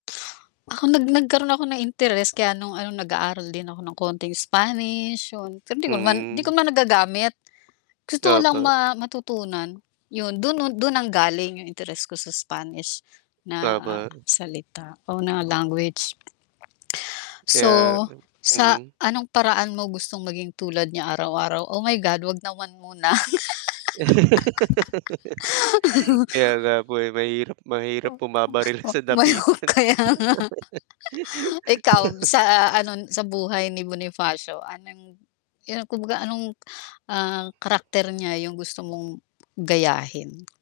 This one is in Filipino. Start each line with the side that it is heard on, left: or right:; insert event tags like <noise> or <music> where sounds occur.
left: Ako nag nagkaroon ako ng interes kaya nung ano nag-aaral din ako ng konting Spanish yun pero 'di ko naman 'di ko
right: Mm.
left: naman nagagamit. Gusto ko lang
right: Opo.
left: ma matutunan, yun dun dun nanggaling yung interes ko sa Spanish na
right: Opo.
left: salita o na language.
right: Kaya
left: So, sa
right: mm.
left: anong paraan mo gustong maging tulad niya araw-araw? Oh my God wag naman muna.
right: <laughs>
left: <chuckles>
right: Kaya nga po eh, mahirap mahirap
left: O,
right: po mabaril
left: o, o.
right: sa
left: Mayup
right: dapitan.
left: Kaya nga
right: <laughs>
left: <laughs> Ikaw
right: <laughs>
left: sa ano sa buhay ni Bonifacio, ano yun, yun ah, kumbaga ano yung ah, karakter niya yung gusto mong gayahin?